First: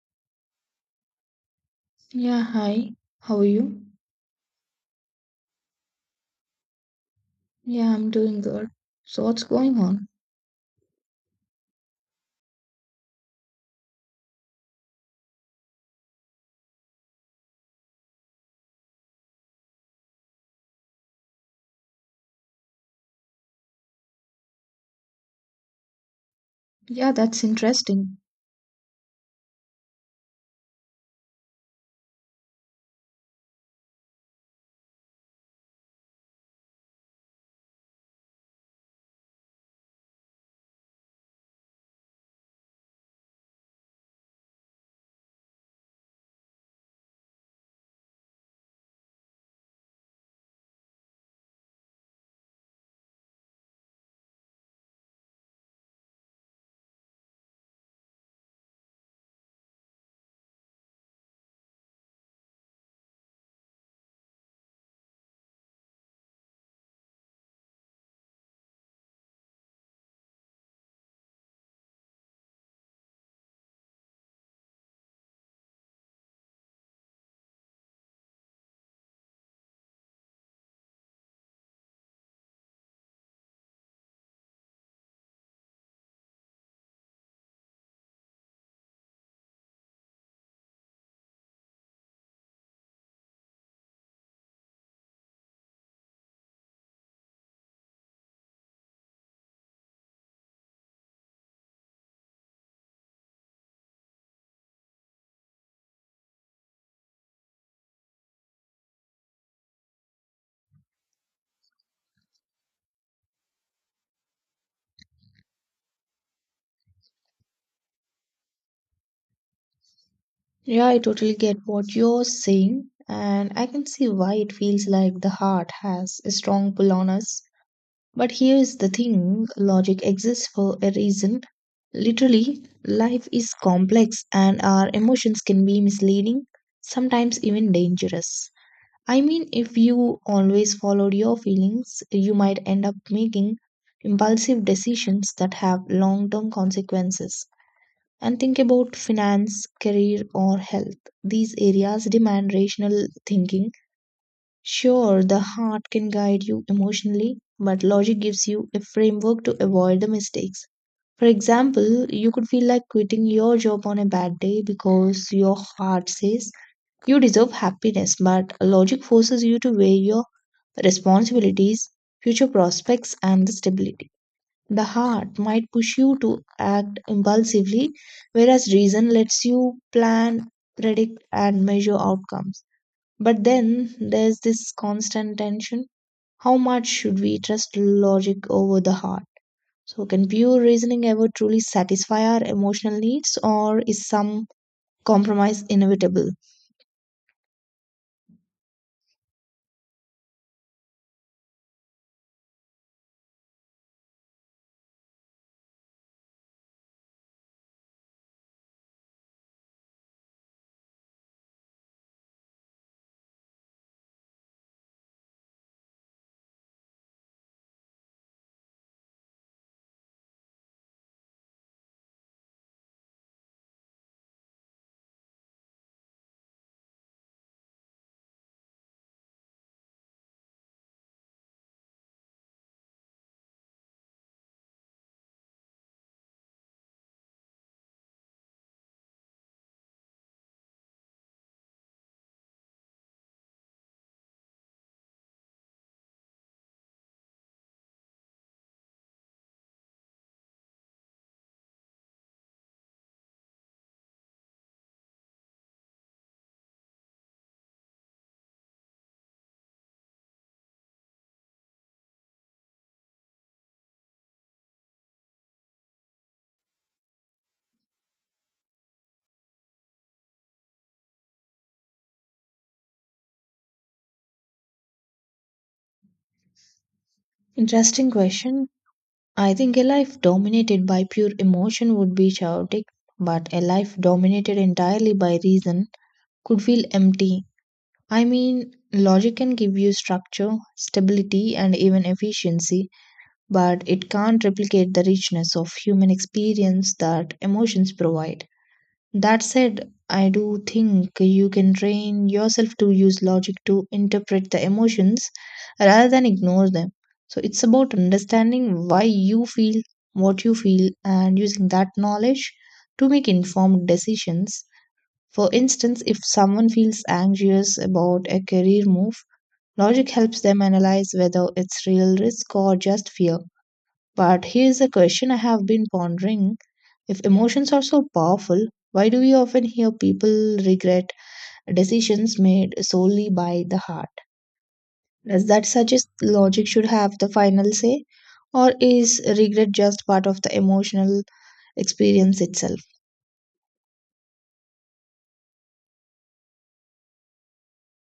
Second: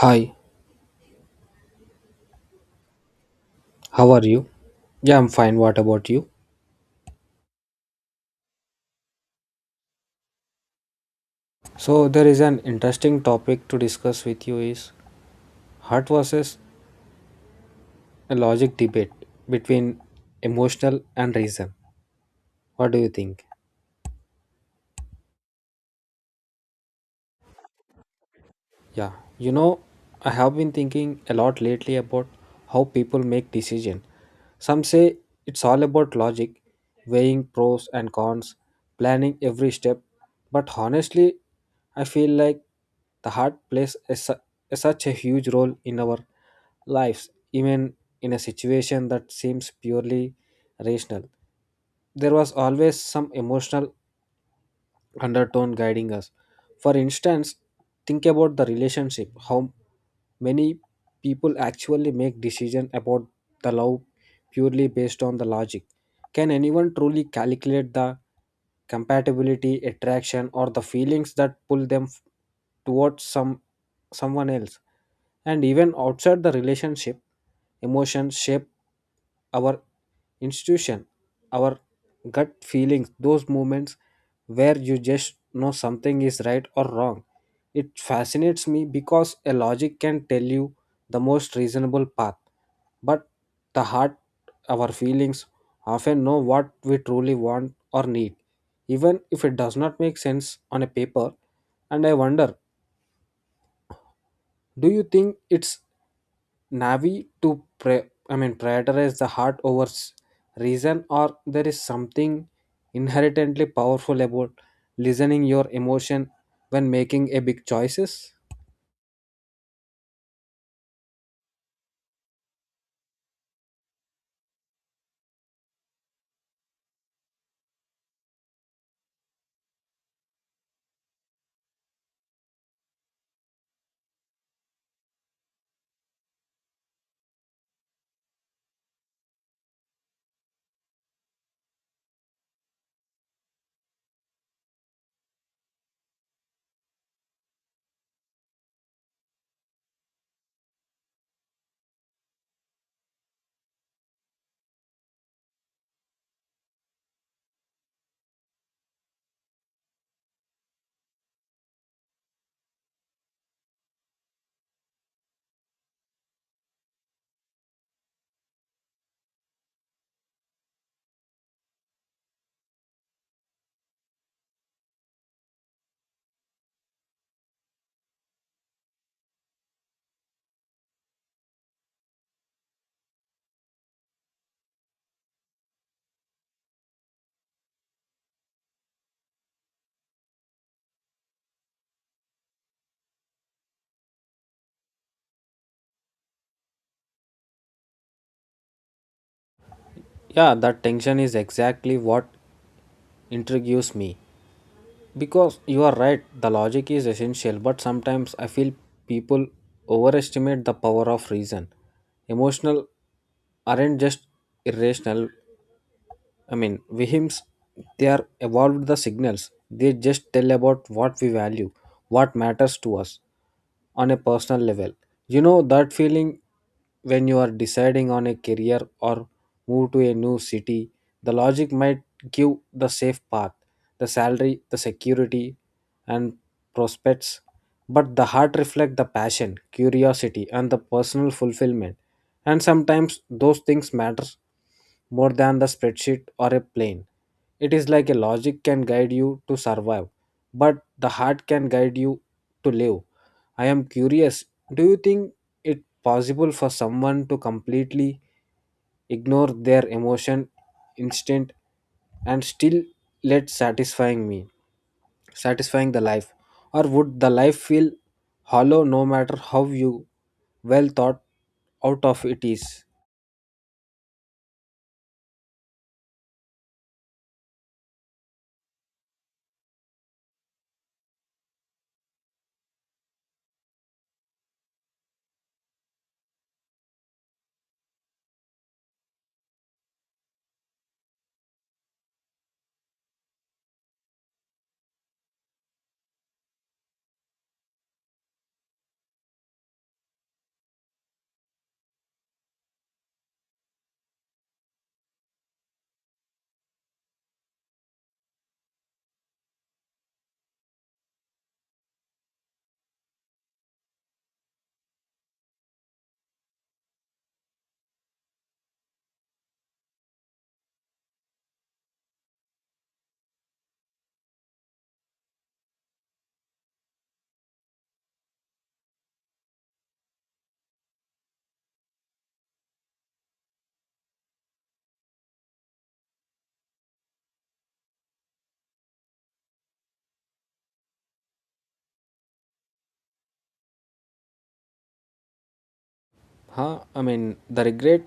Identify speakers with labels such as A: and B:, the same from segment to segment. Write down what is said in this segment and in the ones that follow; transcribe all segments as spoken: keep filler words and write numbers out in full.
A: Hi,
B: Yeah, hi. How are you?
A: how are you? Yeah, I'm fine. What about you?
B: Yeah, I'm doing good. So, what's going on?
A: So, there is an interesting topic to discuss with you is heart versus a logic debate between emotional and reason. What do you think?
B: Yeah, that's interesting.
A: Yeah, you know, I have been thinking a lot lately about how people make decisions. Some say it's all about logic, weighing pros and cons, planning every step. But honestly, I feel like the heart plays a, su- a such a huge role in our lives, even in a situation that seems purely rational. There was always some emotional undertone guiding us. For instance, think about the relationship, how many people actually make decision about the love purely based on the logic. Can anyone truly calculate the compatibility, attraction, or the feelings that pull them f- towards some someone else? And even outside the relationship, emotions shape our institution our gut feelings, those moments where you just know something is right or wrong. It fascinates me because a logic can tell you the most reasonable path, but the heart, our feelings, often know what we truly want or need, even if it does not make sense on a paper. And I wonder, do you think it's Navi to pre- I mean prioritize the heart over s- reason, or there is something inherently powerful about listening your emotion when making a big choices?
B: Yeah, I totally get what you're saying, and I can see why it feels like the heart has a strong pull on us. But here is the thing logic exists for a reason. Literally, life is complex, and our emotions can be misleading, sometimes even dangerous. I mean, if you always followed your feelings, you might end up making impulsive decisions that have long term consequences. And think about finance, career, or health. These areas demand rational thinking. Sure, the heart can guide you emotionally, but logic gives you a framework to avoid the mistakes. For example, you could feel like quitting your job on a bad day because your heart says you deserve happiness, but logic forces you to weigh your responsibilities, future prospects, and the stability. The heart might push you to act impulsively, whereas reason lets you plan, predict, and measure outcomes. But then there's this constant tension. How much should we trust logic over the heart? So, can pure reasoning ever truly satisfy our emotional needs, or is some compromise inevitable?
A: Yeah, that tension is exactly what intrigues me, because you are right. The logic is essential, but sometimes I feel people overestimate the power of reason. Emotional aren't just irrational; I mean, Vihims, they are evolved the signals. They just tell about what we value, what matters to us on a personal level. You know that feeling when you are deciding on a career or move to a new city, the logic might give the safe path, the salary, the security, and prospects, but the heart reflects the passion, curiosity, and the personal fulfillment. And sometimes those things matter more than the spreadsheet or a plane. It is like a logic can guide you to survive, but the heart can guide you to live. I am curious, do you think it possible for someone to completely ignore their emotion instinct, and still let satisfying me satisfying the life, or would the life feel hollow no matter how you well thought out of it is?
B: Interesting question. I think a life dominated by pure emotion would be chaotic, but a life dominated entirely by reason could feel empty. I mean, logic can give you structure, stability, and even efficiency, but it can't replicate the richness of human experience that emotions provide. That said, I do think you can train yourself to use logic to interpret the emotions rather than ignore them. So it's about understanding why you feel what you feel and using that knowledge to make informed decisions. For instance, if someone feels anxious about a career move, logic helps them analyze whether it's real risk or just fear. But here's a question I have been pondering. If emotions are so powerful, why do we often hear people regret decisions made solely by the heart? Does that suggest logic should have the final say? Or is regret just part of the emotional experience itself?
A: Huh? I mean, the regret,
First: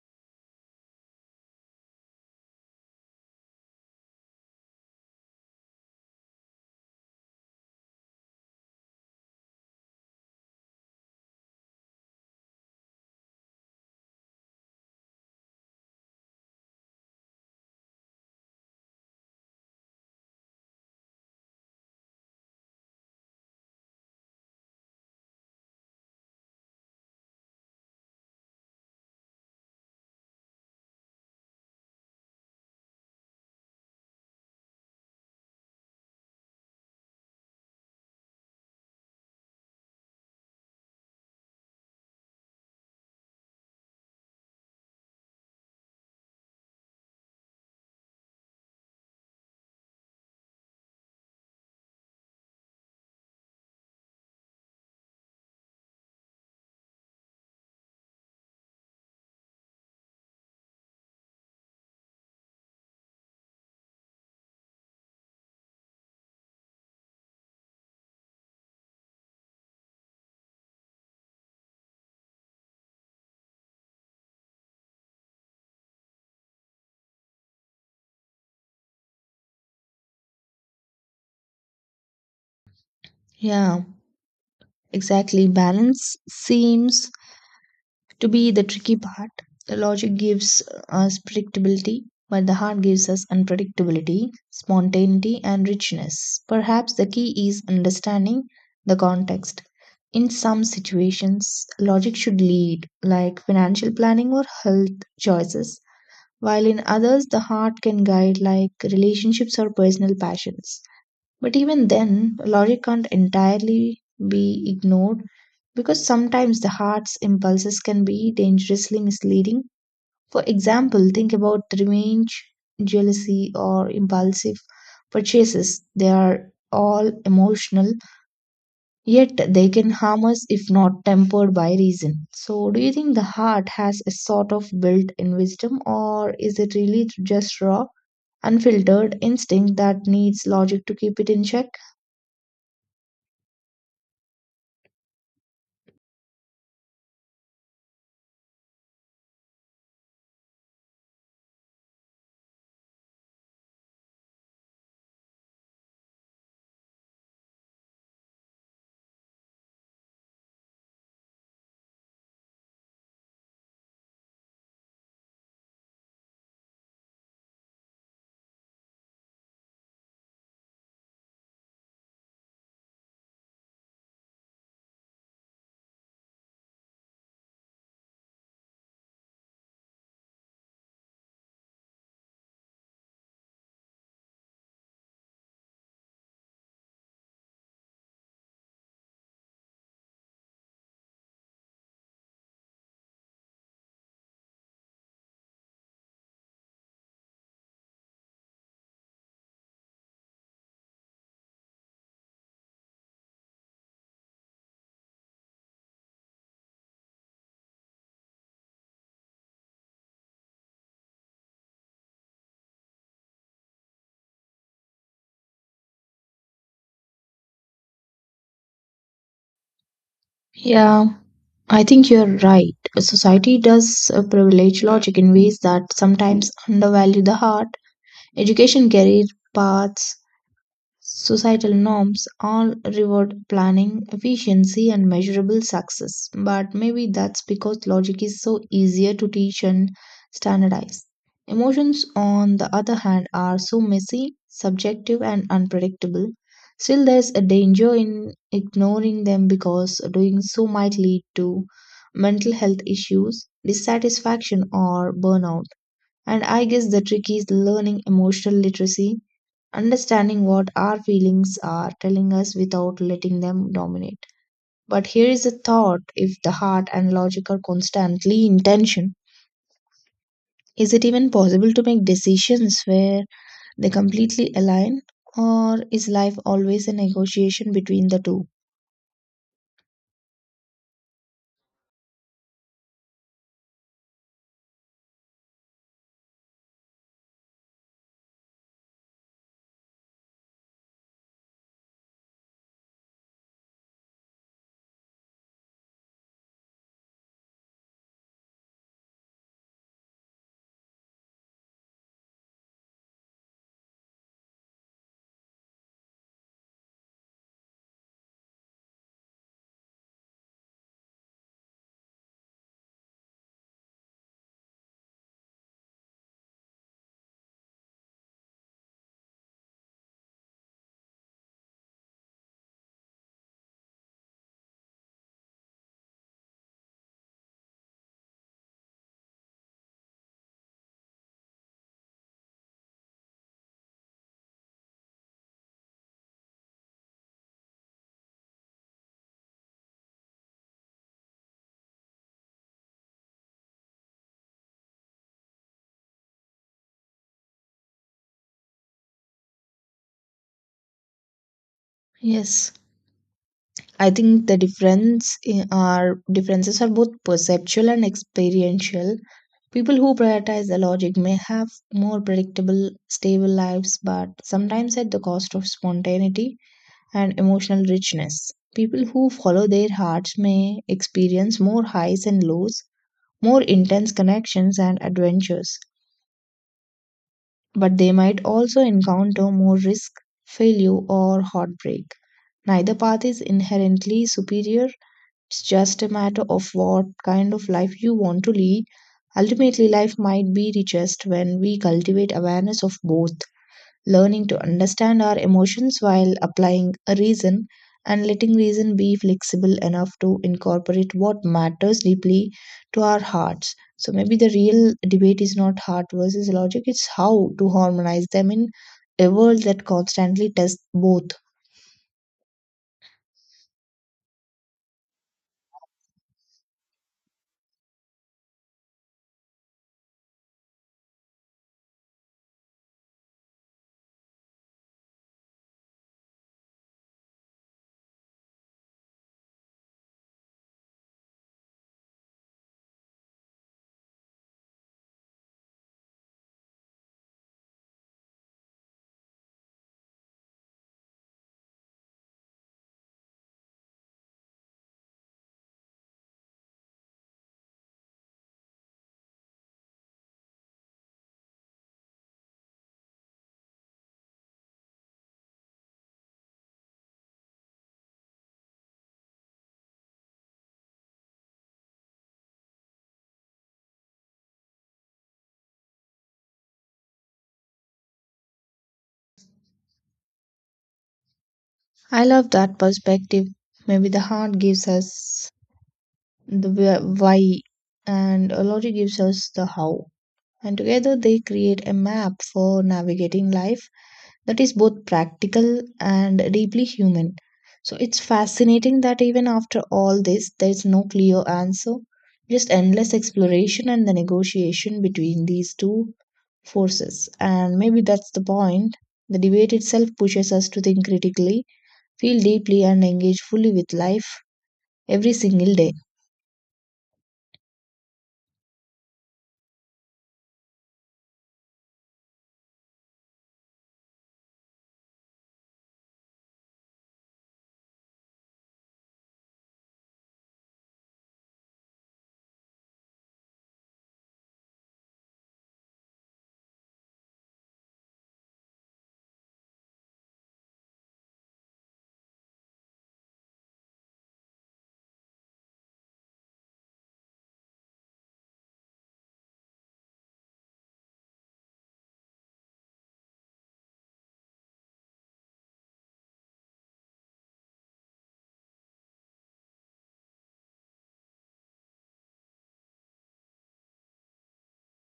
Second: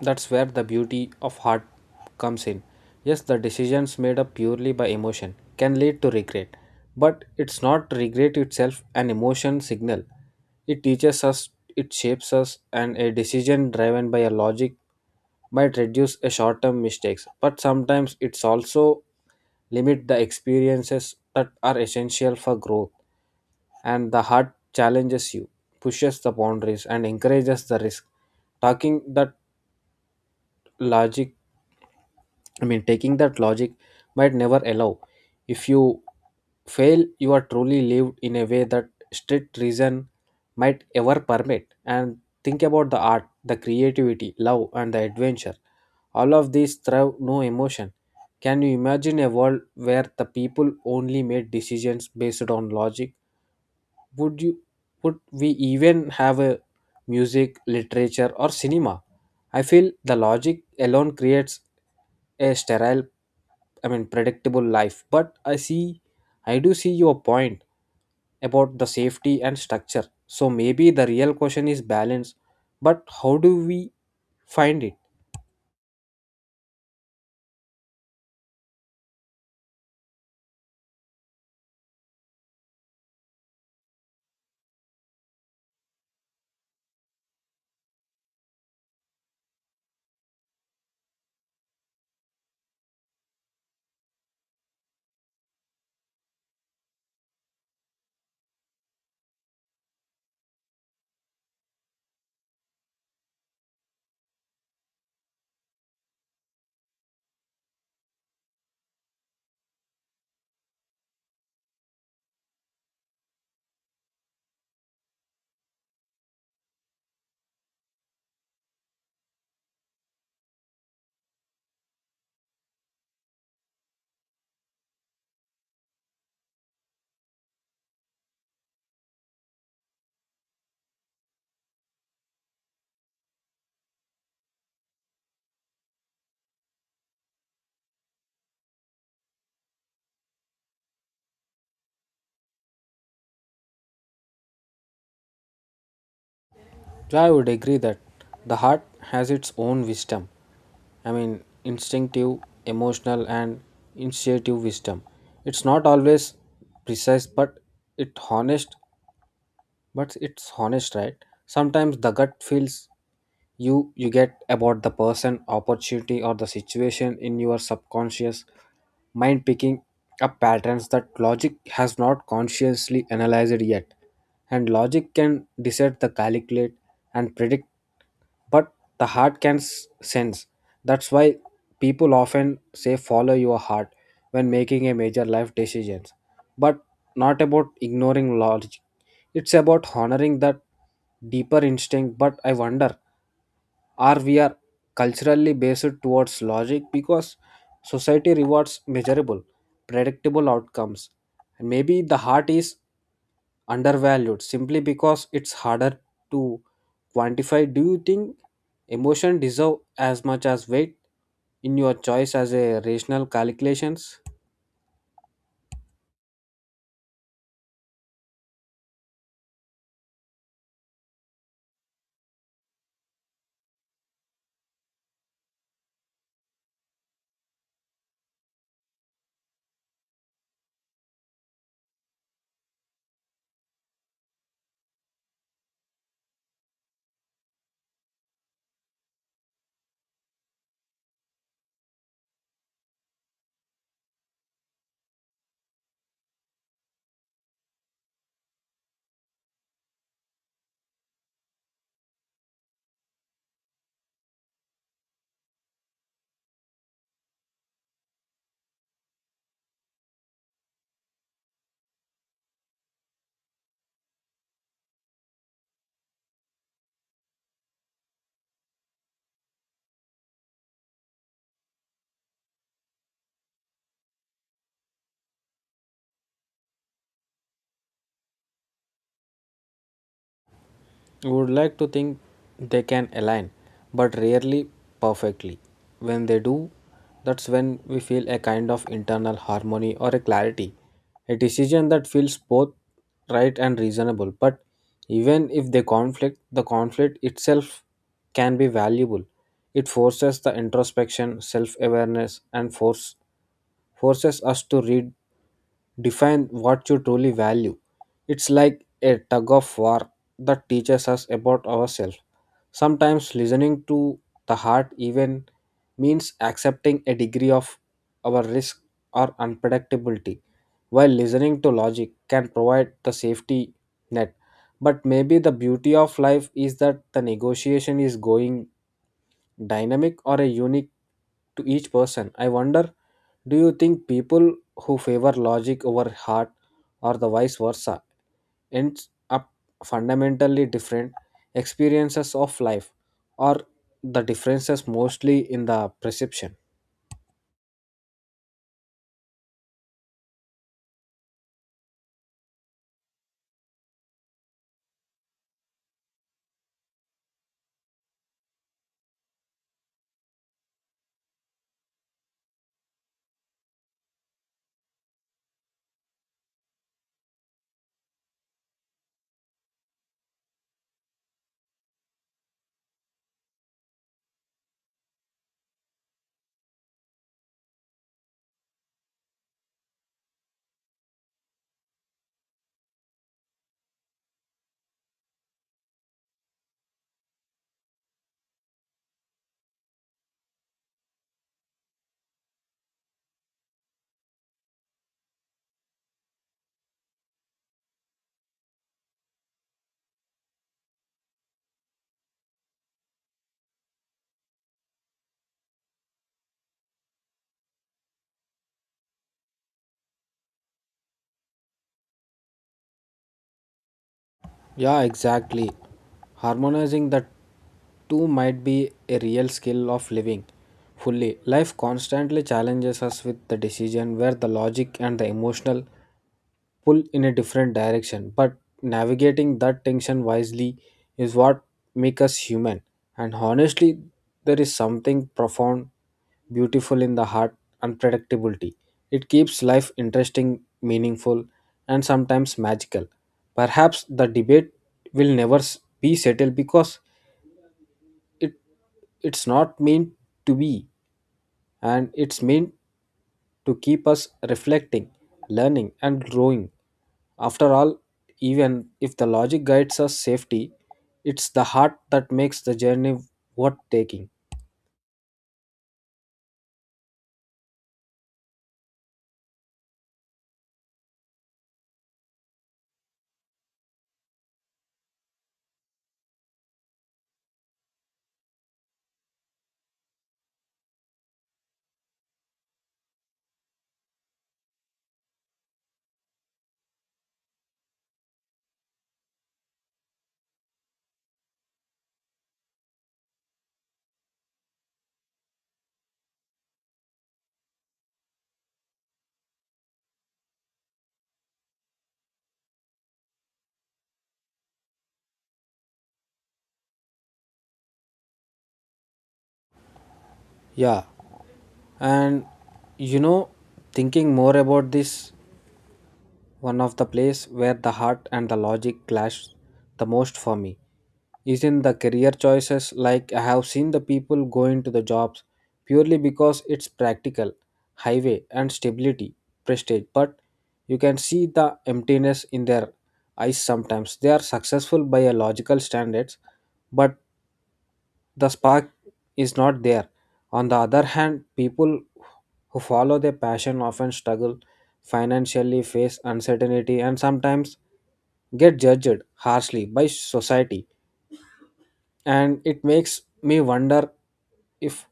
A: that's where the beauty of heart comes in. Yes, the decisions made up purely by emotion can lead to regret, but it's not regret itself an emotion signal. It teaches us, it shapes us, and a decision driven by a logic might reduce a short term mistakes, but sometimes it's also limit the experiences that are essential for growth. And the heart challenges you, pushes the boundaries, and encourages the risk. Talking that logic, I mean, taking that logic might never allow. If you fail, you are truly lived in a way that strict reason might ever permit. And think about the art, the creativity, love, and the adventure. All of these thrive no emotion. Can you imagine a world where the people only made decisions based on logic? would you would we even have a music, literature or cinema? I feel the logic alone creates a sterile I mean predictable life, but i see i do see your point about the safety and structure. So maybe the real question is balance, but how do we find it?
B: Yeah, exactly. Balance seems to be the tricky part. The logic gives us predictability, but the heart gives us unpredictability, spontaneity, and richness. Perhaps the key is understanding the context. In some situations, logic should lead, like financial planning or health choices, while in others, the heart can guide, like relationships or personal passions. But even then, logic can't entirely be ignored because sometimes the heart's impulses can be dangerously misleading. For example, think about revenge, jealousy, or impulsive purchases. They are all emotional, yet they can harm us if not tempered by reason. So, do you think the heart has a sort of built in wisdom, or is it really just raw, unfiltered instinct that needs logic to keep it in check?
A: Yeah, I would agree that the heart has its own wisdom. I mean, instinctive, emotional, and initiative wisdom. It's not always precise, but it's honest but it's honest, right? Sometimes the gut feels you you get about the person, opportunity, or the situation in your subconscious mind picking up patterns that logic has not consciously analyzed yet. And logic can decide the calculate and predict, but the heart can s- sense. That's why people often say follow your heart when making a major life decisions, but not about ignoring logic. It's about honoring that deeper instinct. But I wonder, are we are culturally based towards logic because society rewards measurable, predictable outcomes, and maybe the heart is undervalued simply because it's harder to quantify. Do you think emotion deserve as much as weight in your choice as a rational calculations?
B: Yeah, I think you're right. Society does uh, privilege logic in ways that sometimes undervalue the heart. Education, career paths, Societal norms all reward planning, efficiency, and measurable success. But maybe that's because logic is so easier to teach and standardize. Emotions, on the other hand, are so messy, subjective, and unpredictable. Still, there's a danger in ignoring them because doing so might lead to mental health issues, dissatisfaction, or burnout. And I guess the trick is learning emotional literacy understanding what our feelings are telling us without letting them dominate. But here is a thought if the heart and logic are constantly in tension, is it even possible to make decisions where they completely align? Or is life always a negotiation between the two?
A: Would like to think they can align, but rarely perfectly. When they do, that's when we feel a kind of internal harmony or a clarity, a decision that feels both right and reasonable. But even if they conflict, the conflict itself can be valuable. It forces the introspection, self awareness, and force forces us to read define what you truly value. It's like a tug of war that teaches us about ourselves. Sometimes listening to the heart even means accepting a degree of our risk or unpredictability, while listening to logic can provide the safety net. But maybe the beauty of life is that the negotiation is going dynamic or a unique to each person. I wonder, do you think people who favor logic over heart or the vice versa ends up fundamentally different experiences of life, or the differences mostly in the perception?
B: Yes. I think the difference in our differences are both perceptual and experiential People who prioritize the logic may have more predictable, stable lives, but sometimes at the cost of spontaneity and emotional richness. People who follow their hearts may experience more highs and lows, more intense connections and adventures, but they might also encounter more risk, failure, or heartbreak. Neither path is inherently superior it's just a matter of what kind of life you want to lead. Ultimately, life might be richest when we cultivate awareness of both, learning to understand our emotions while applying a reason, and letting reason be flexible enough to incorporate what matters deeply to our hearts. So, maybe the real debate is not heart versus logic, it's how to harmonize them in a world that constantly tests both.
A: Yeah, exactly. Harmonizing the two might be a real skill of living fully. Life constantly challenges us with the decision where the logic and the emotional pull in a different direction, but navigating that tension wisely is what makes us human. And honestly, there is something profound beautiful in the heart unpredictability. It keeps life interesting, meaningful, and sometimes magical. Perhaps the debate will never s- be settled because it it's not meant to be, and it's meant to keep us reflecting, learning, and growing. After all, even if the logic guides us safety, it's the heart that makes the journey worth taking.
B: I love that perspective. Maybe the heart gives us the where- why, and Lottie gives us the how. And together they create a map for navigating life that is both practical and deeply human. So it's fascinating that even after all this, there's no clear answer, just endless exploration and the negotiation between these two forces. And maybe that's the point. The debate itself pushes us to think critically, feel deeply, and engage fully with life every single day.
A: Yeah, and you know, thinking more about this, one of the place where the heart and the logic clash the most for me is in the career choices. Like I have seen the people go into the jobs purely because it's practical, highway and stability, prestige. But you can see the emptiness in their eyes sometimes. They are successful by a logical standards, but the spark is not there. On the other hand, people who follow their passion often struggle financially, face uncertainty, and sometimes get judged harshly by society. And it makes me wonder if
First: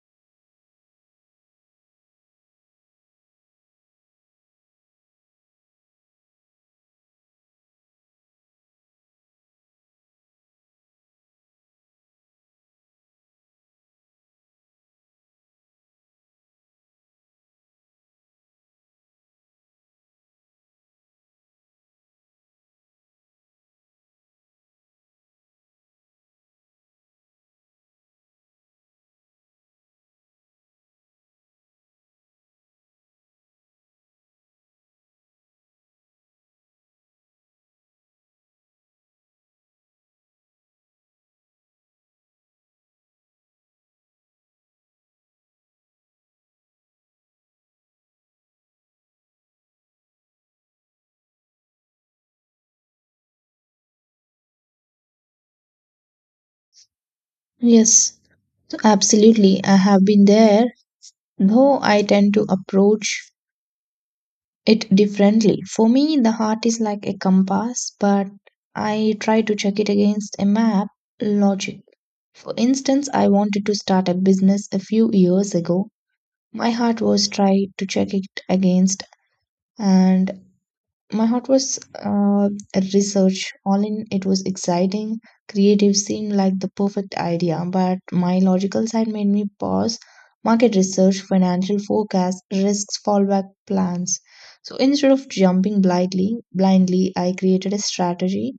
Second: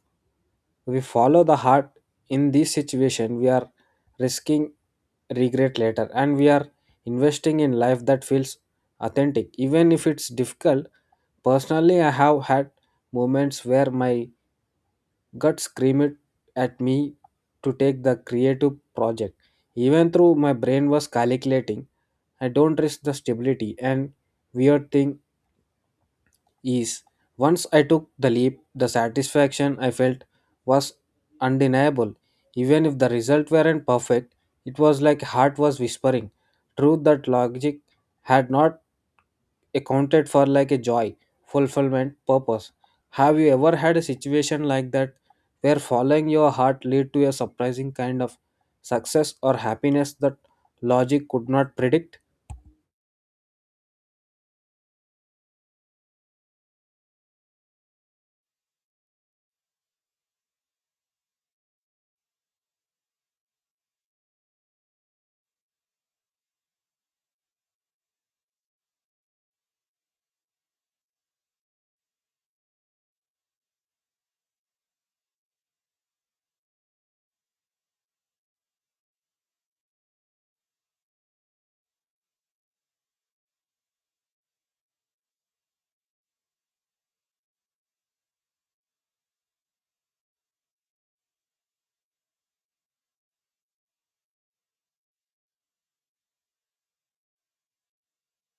A: we follow the heart in this situation, we are risking regret later and we are investing in life that feels authentic, even if it's difficult. Personally, I have had moments where my God screamed at me to take the creative project. Even though my brain was calculating, I don't risk the stability and weird thing ease. Once I took the leap, the satisfaction I felt was undeniable. Even if the result weren't perfect, it was like heart was whispering. Truth that logic had not accounted for, like a joy, fulfillment, purpose. Have you ever had a situation like that where following your heart lead to a surprising kind of success or happiness that logic could not predict?
B: Yes, absolutely. I have been there, though I tend to approach it differently. For me, the heart is like a compass, but I try to check it against a map logic. For instance, I wanted to start a business a few years ago. My heart was trying to check it against and My heart was uh, a research. All in it was exciting, creative, seemed like the perfect idea. But my logical side made me pause market research, financial forecast, risks, fallback plans. So instead of jumping blindly, blindly, I created a strategy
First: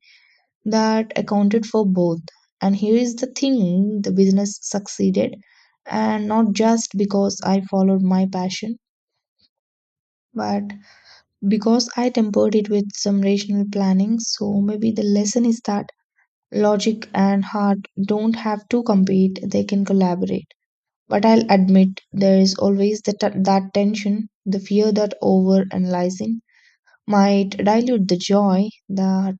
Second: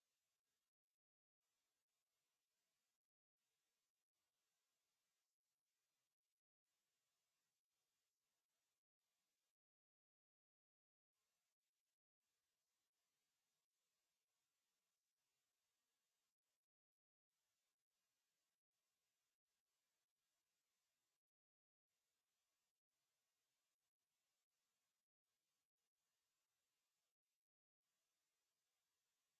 B: that accounted for both. And here is the thing: the business succeeded, and not just because I followed my passion, but because I tempered it with some rational planning. So maybe the lesson is that logic and heart don't have to compete, they can collaborate. But I'll admit there is always the t- that tension, the fear that over analyzing might dilute the joy that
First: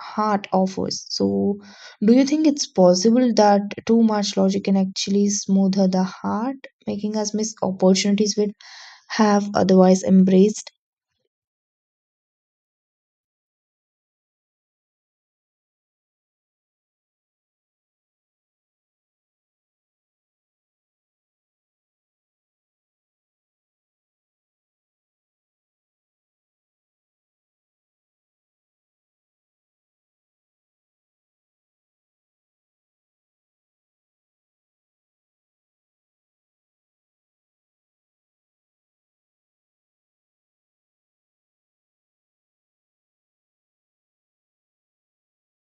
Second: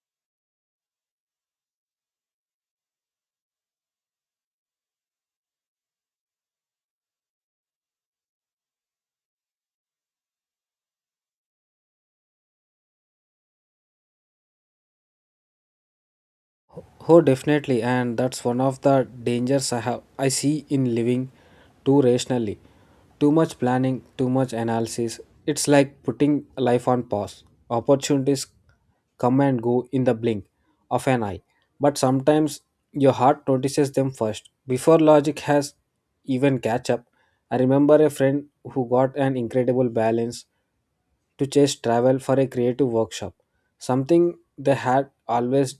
B: heart offers. So, do you think it's possible that too much logic can actually smoother the heart, making us miss opportunities we have otherwise embraced?
A: Oh, definitely, and that's one of the dangers I have I see in living too rationally. Too much planning, too much analysis. It's like putting life on pause. Opportunities come and go in the blink of an eye, but sometimes your heart notices them first before logic has even catch up. I remember a friend who got an incredible balance to chase travel for a creative workshop, something they had always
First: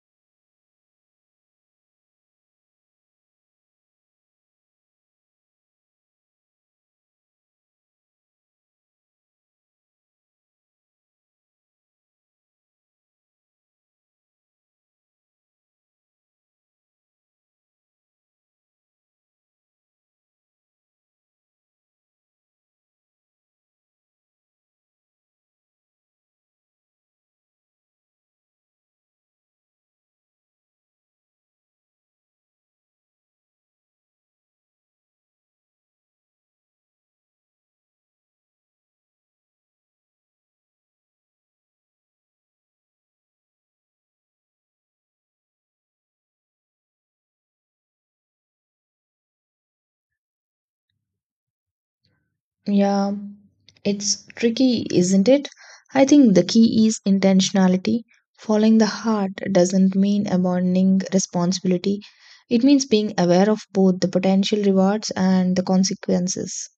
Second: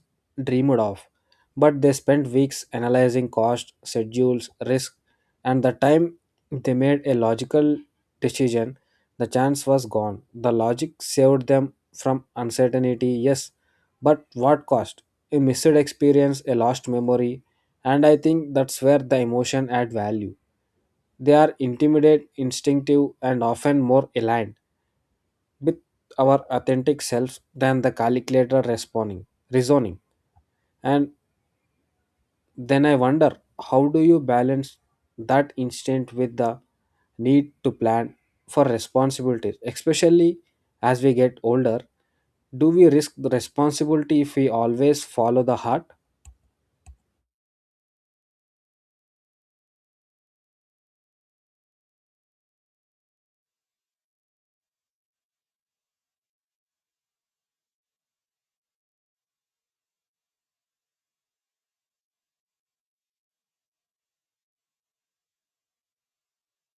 A: dreamed of, but they spent weeks analyzing cost, schedules, risk, and the time they made a logical decision, the chance was gone. The logic saved them from uncertainty, yes, but what cost? A missed experience, a lost memory, and I think that's where the emotion add value. They are intimidate, instinctive, and often more aligned with our authentic selves than the calculator responding, reasoning. And then I wonder, how do you balance that instinct with the need to plan for responsibilities, especially as we get older? Do we risk the responsibility if we always follow the heart?
B: Yeah, it's tricky, isn't it? I think the key is intentionality. Following the heart doesn't mean abandoning responsibility, it means being aware of both the potential rewards and the consequences.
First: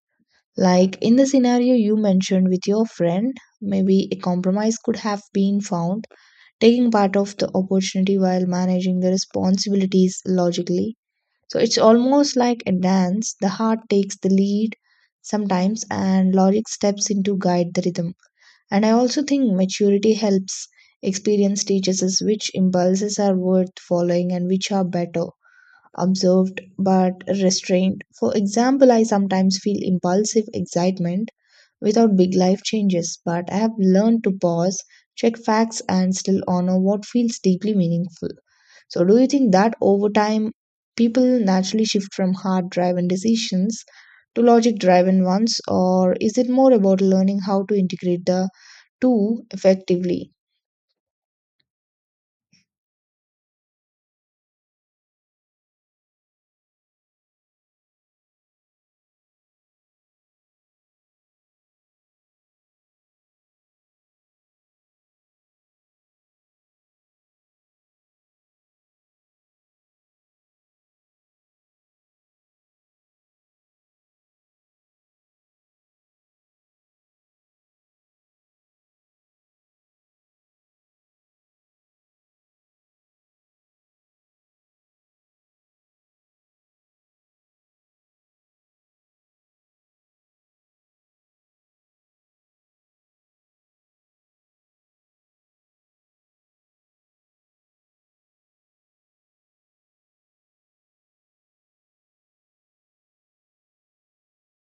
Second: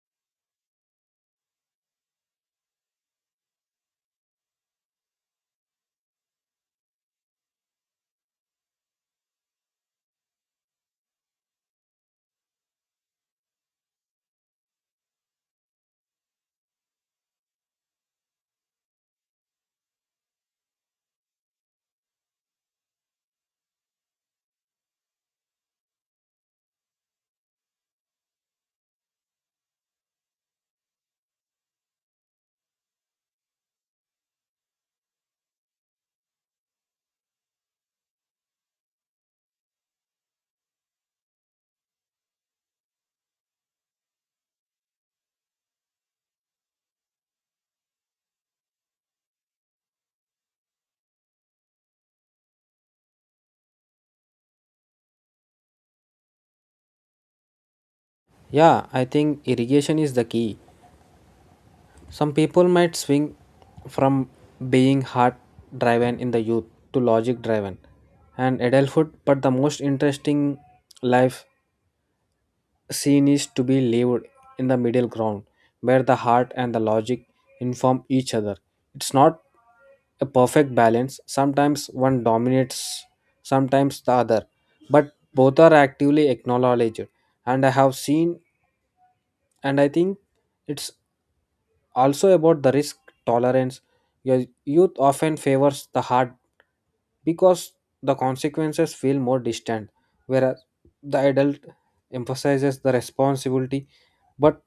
B: Like in the scenario you mentioned with your friend, maybe a compromise could have been found, taking part of the opportunity while managing the responsibilities logically. So it's almost like a dance. The heart takes the lead sometimes, and logic steps in to guide the rhythm. And I also think maturity helps. Experience teaches us which impulses are worth following and which are better observed but restrained. For example, I sometimes feel impulsive excitement without big life changes, but I have learned to pause, check facts, and still honor what feels deeply meaningful. So, do you think that over time people naturally shift from hard driven decisions to logic driven ones, or is it more about learning how to integrate the two effectively?
A: Yeah, I think irrigation is the key. Some people might swing from being heart driven in the youth to logic driven and adulthood, but the most interesting life she needs to be lived in the middle ground where the heart and the logic inform each other. It's not a perfect balance. Sometimes one dominates, sometimes the other, but both are actively acknowledged. And I have seen, and I think it's also, about the risk tolerance, your youth often favors the hard because the consequences feel more distant, whereas the adult emphasizes the responsibility. But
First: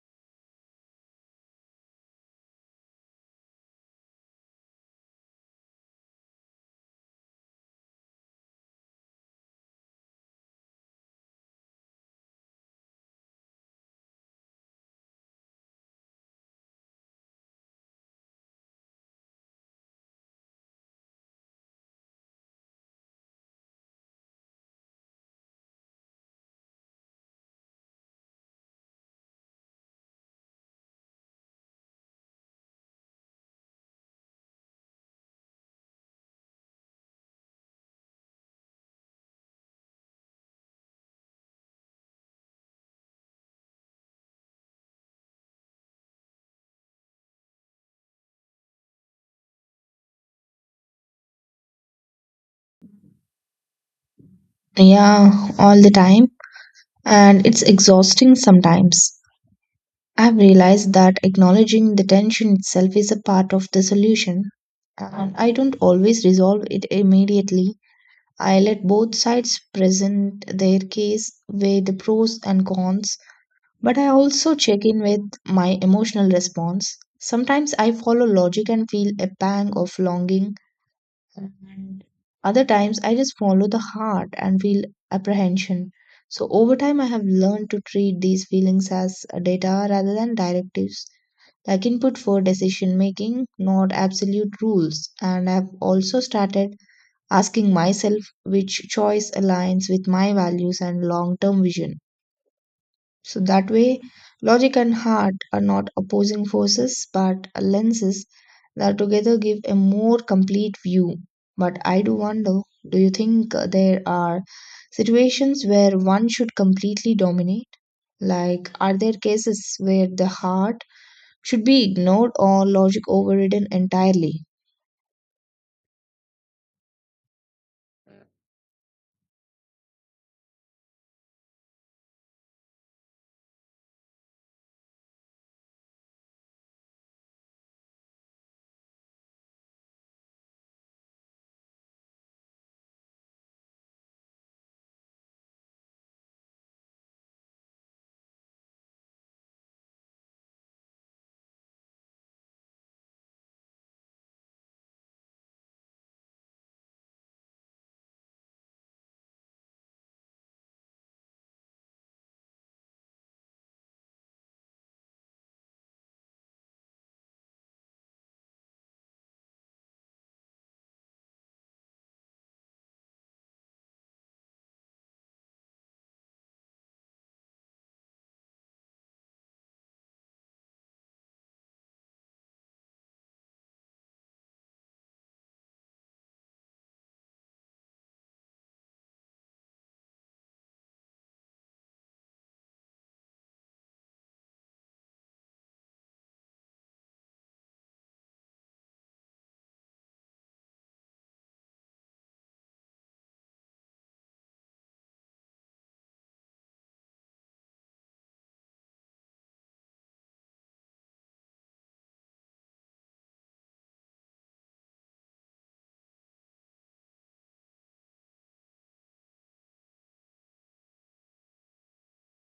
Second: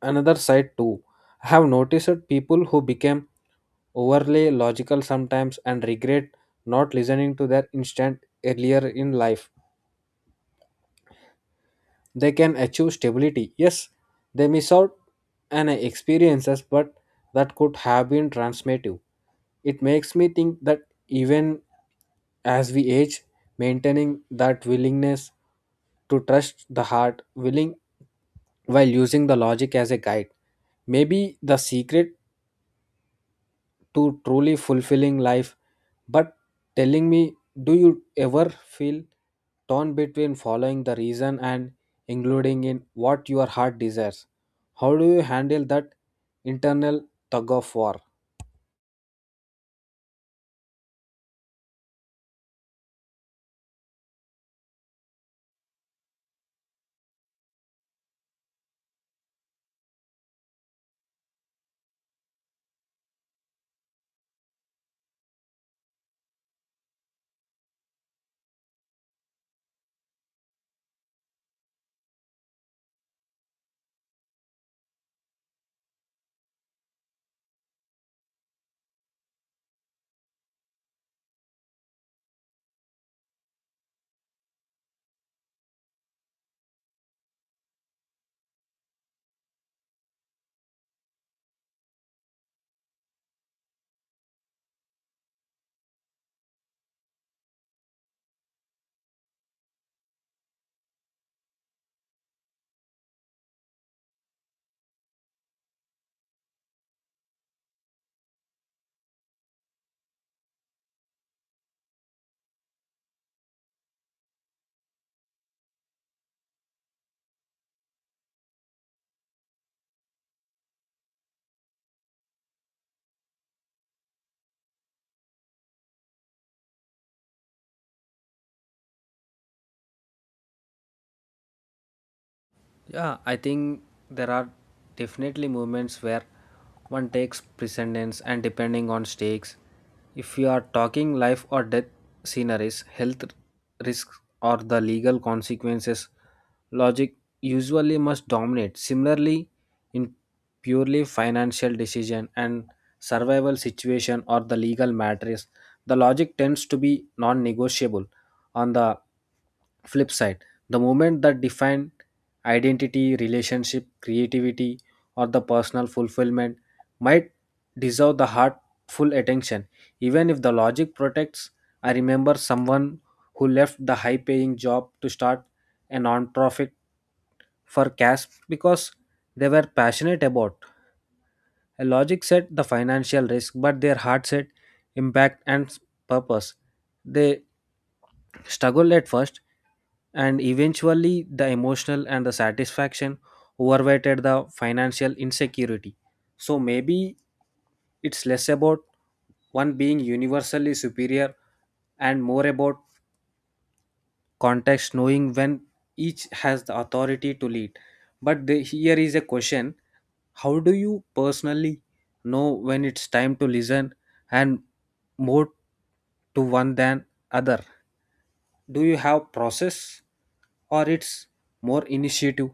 A: another side too, I have noticed that people who became overly logical sometimes and regret not listening to their instinct earlier in life. They can achieve stability. Yes, they miss out on experiences, but that could have been transformative. It makes me think that even as we age, maintaining that willingness to trust the heart willing while using the logic as a guide may be the secret to truly fulfilling life. But telling me, do you ever feel torn between following the reason and including in what your heart desires? How do you handle that internal tug of war?
B: Yeah, all the time, and it's exhausting sometimes. I've realized that acknowledging the tension itself is a part of the solution, and I don't always resolve it immediately. I let both sides present their case, weigh the pros and cons, But I also check in with my emotional response. Sometimes I follow logic and feel a pang of longing, and other times I just follow the heart and feel apprehension. So, over time, I have learned to treat these feelings as data rather than directives, like input for decision making, not absolute rules. And I've also started asking myself which choice aligns with my values and long term vision. So that way, logic and heart are not opposing forces but lenses that together give a more complete view. But I do wonder do you think uh, there are situations where one should completely dominate? Like, are there cases where the heart should be ignored or logic overridden entirely?
A: Yeah, I think there are definitely moments where one takes precedence and depending on stakes. If you are talking life or death scenarios, health risks, or the legal consequences, logic usually must dominate. Similarly, in purely financial decision and survival situation or the legal matters, the logic tends to be non-negotiable. On the flip side, the moment that define identity, relationship, creativity, or the personal fulfillment might deserve the heartful attention. Even if the logic protects, I remember someone who left the high paying job to start a non profit for cash because they were passionate about a logic said the financial risk, but their heart said impact and s- purpose. They struggled at first, and eventually the emotional and the satisfaction overweighted the financial insecurity. So maybe it's less about one being universally superior and more about context, knowing when each has the authority to lead. But the, here is a question, how do you personally know when it's time to listen and more to one than other? Do you have process, or it's more initiative?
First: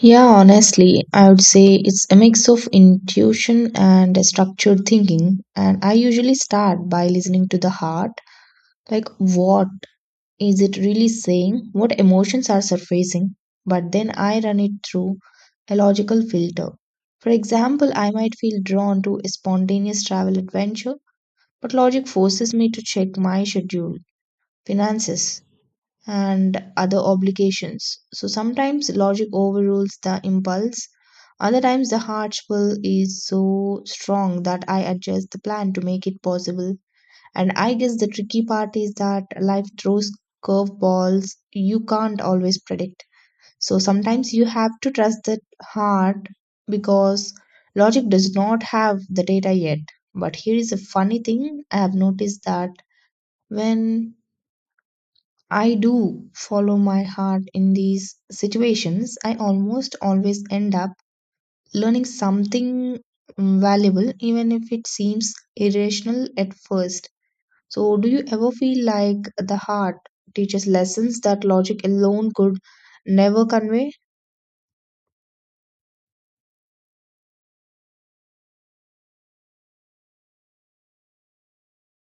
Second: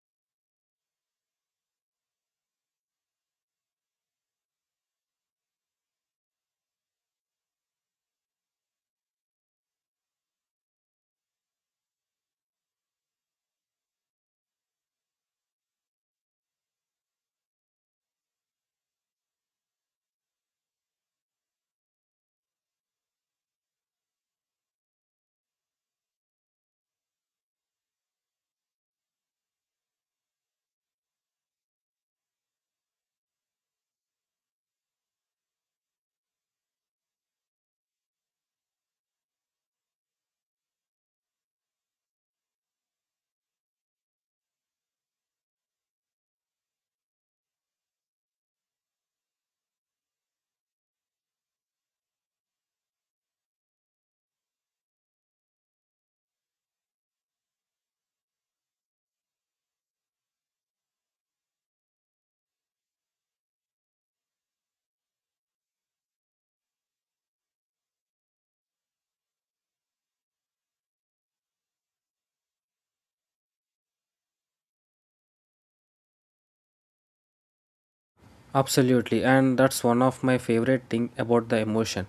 B: Yeah, honestly, I would say it's a mix of intuition and structured thinking. And I usually start by listening to the heart like what is it really saying, what emotions are surfacing, but then I run it through a logical filter. For example, I might feel drawn to a spontaneous travel adventure, but logic forces me to check my schedule, finances, and other obligations. So sometimes logic overrules the impulse. Other times, the heart pull is so strong that I adjust the plan to make it possible and I guess the tricky part is that life throws curveballs you can't always predict. So sometimes you have to trust that heart because logic does not have the data yet. But here is a funny thing I have noticed that when I do follow my heart in these situations, I almost always end up learning something valuable, even if it seems irrational at first. So, do you ever feel like the heart teaches lessons that logic alone could never convey?
A: Absolutely, and that's one of my favorite thing about the emotion.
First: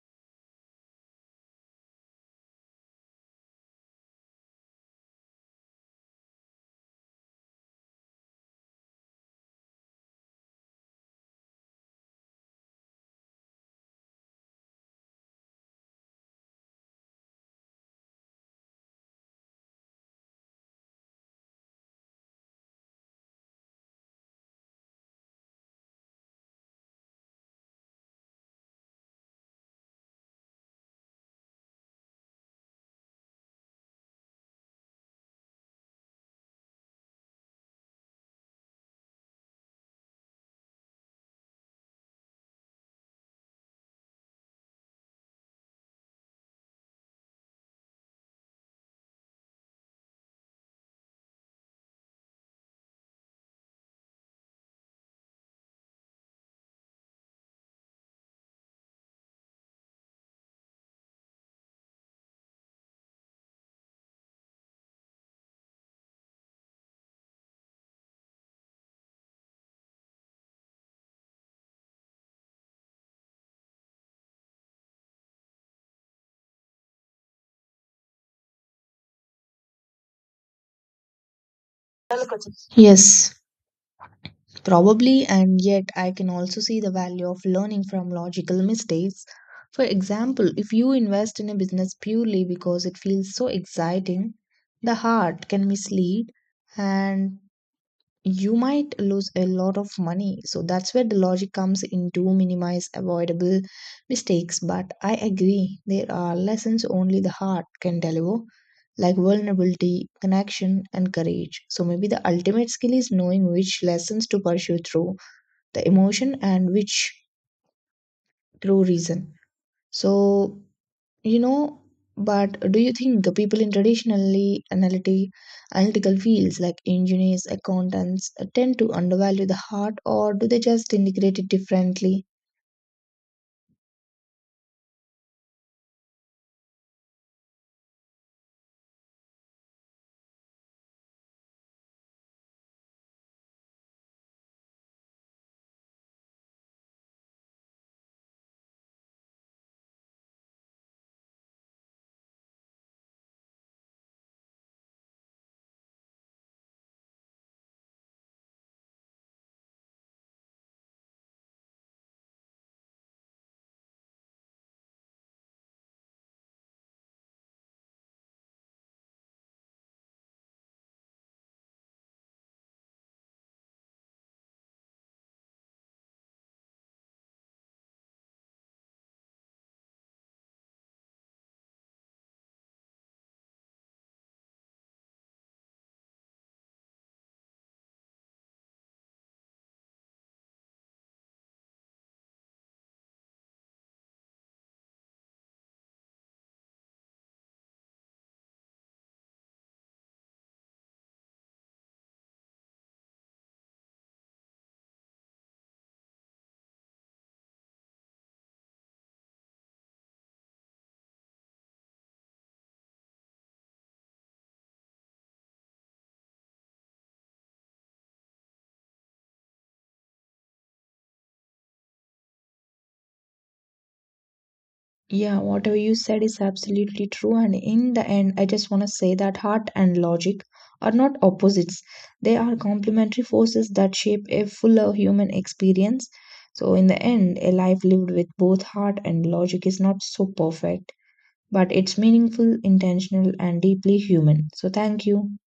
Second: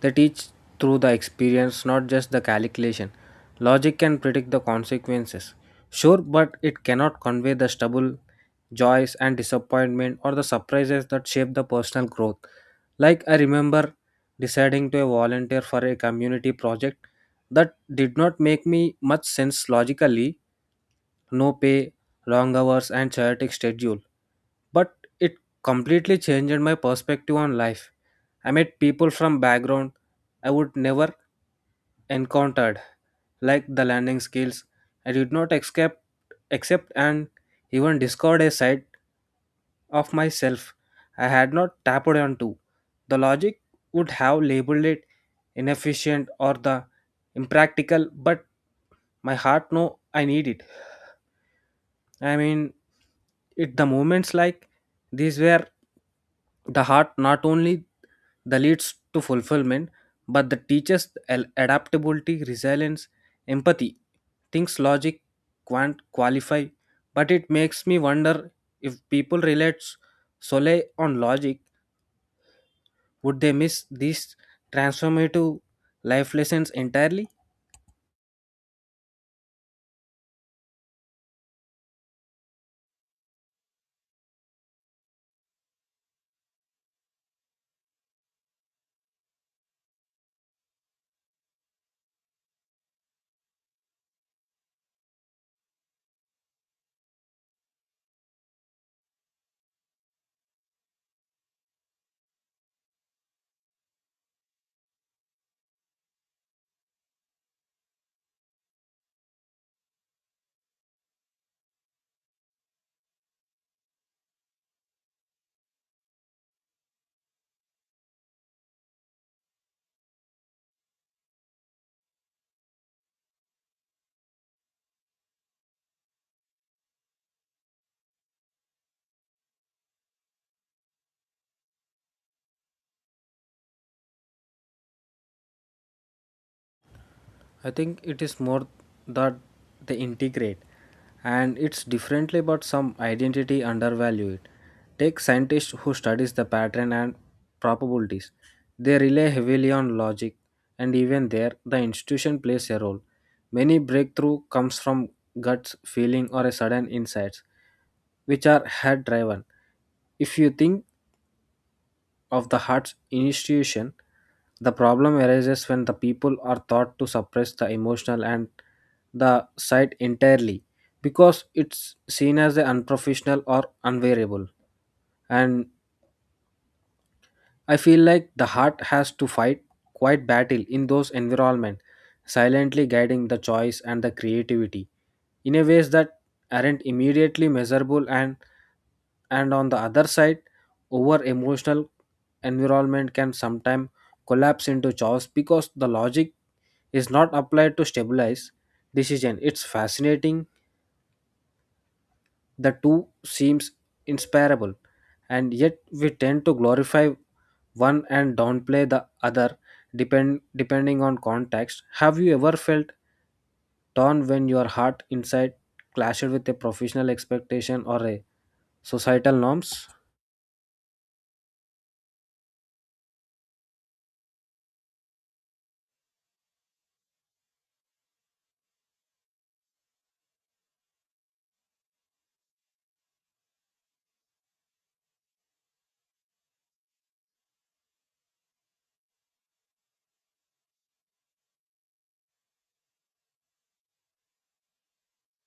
A: They teach through the experience, not just the calculation. Logic can predict the consequences, sure, but it cannot convey the stubble, joys, and disappointment or the surprises that shape the personal growth. Like, I remember deciding to volunteer for a community project that did not make me much sense logically. No pay, long hours, and chaotic schedule, but it completely changed my perspective on life. I met people from background I would never encountered, like the landing skills. I did not escape, accept, and even discovered a side of myself I had not tapped onto. The logic would have labeled it inefficient or the impractical, but my heart knew I needed it. I mean, it the moments like these where the heart not only the leads to fulfillment but the teaches al- adaptability, resilience, empathy, things logic can't qualify. But it makes me wonder, if people relate solely on logic, would they miss these transformative life lessons entirely?
B: Yes, probably, and yet I can also see the value of learning from logical mistakes. For example, if you invest in a business purely because it feels so exciting, the heart can mislead and you might lose a lot of money. So that's where the logic comes in to minimize avoidable mistakes. But I agree, there are lessons only the heart can deliver, like vulnerability, connection, and courage. So maybe the ultimate skill is knowing which lessons to pursue through the emotion and which through reason. So you know, but do you think the people in traditionally analytic, analytical fields like engineers, accountants uh, tend to undervalue the heart or do they just integrate it differently?
A: I think it is more that they integrate and it's differently, but some identity undervalue it. Take scientists who studies the pattern and probabilities. They rely heavily on logic, and even there the institution plays a role. Many breakthrough comes from guts feeling or a sudden insights, which are head driven. If you think of the heart's institution, the problem arises when the people are thought to suppress the emotional and the sight entirely because it's seen as a unprofessional or unwearable. And I feel like the heart has to fight quite battle in those environments, silently guiding the choice and the creativity in a ways that aren't immediately measurable. And and on the other side, over emotional environment can sometimes collapse into chaos because the logic is not applied to stabilize decision. It's fascinating, the two seems inseparable, and yet we tend to glorify one and downplay the other, depend depending on context. Have you ever felt torn when your heart inside clashed with a professional expectation or a societal norms?
B: Yeah, whatever you said is absolutely true. And in the end, I just want to say that heart and logic are not opposites, they are complementary forces that shape a fuller human experience. So, in the end, a life lived with both heart and logic is not so perfect. But it's meaningful, intentional, and deeply human. So, thank you.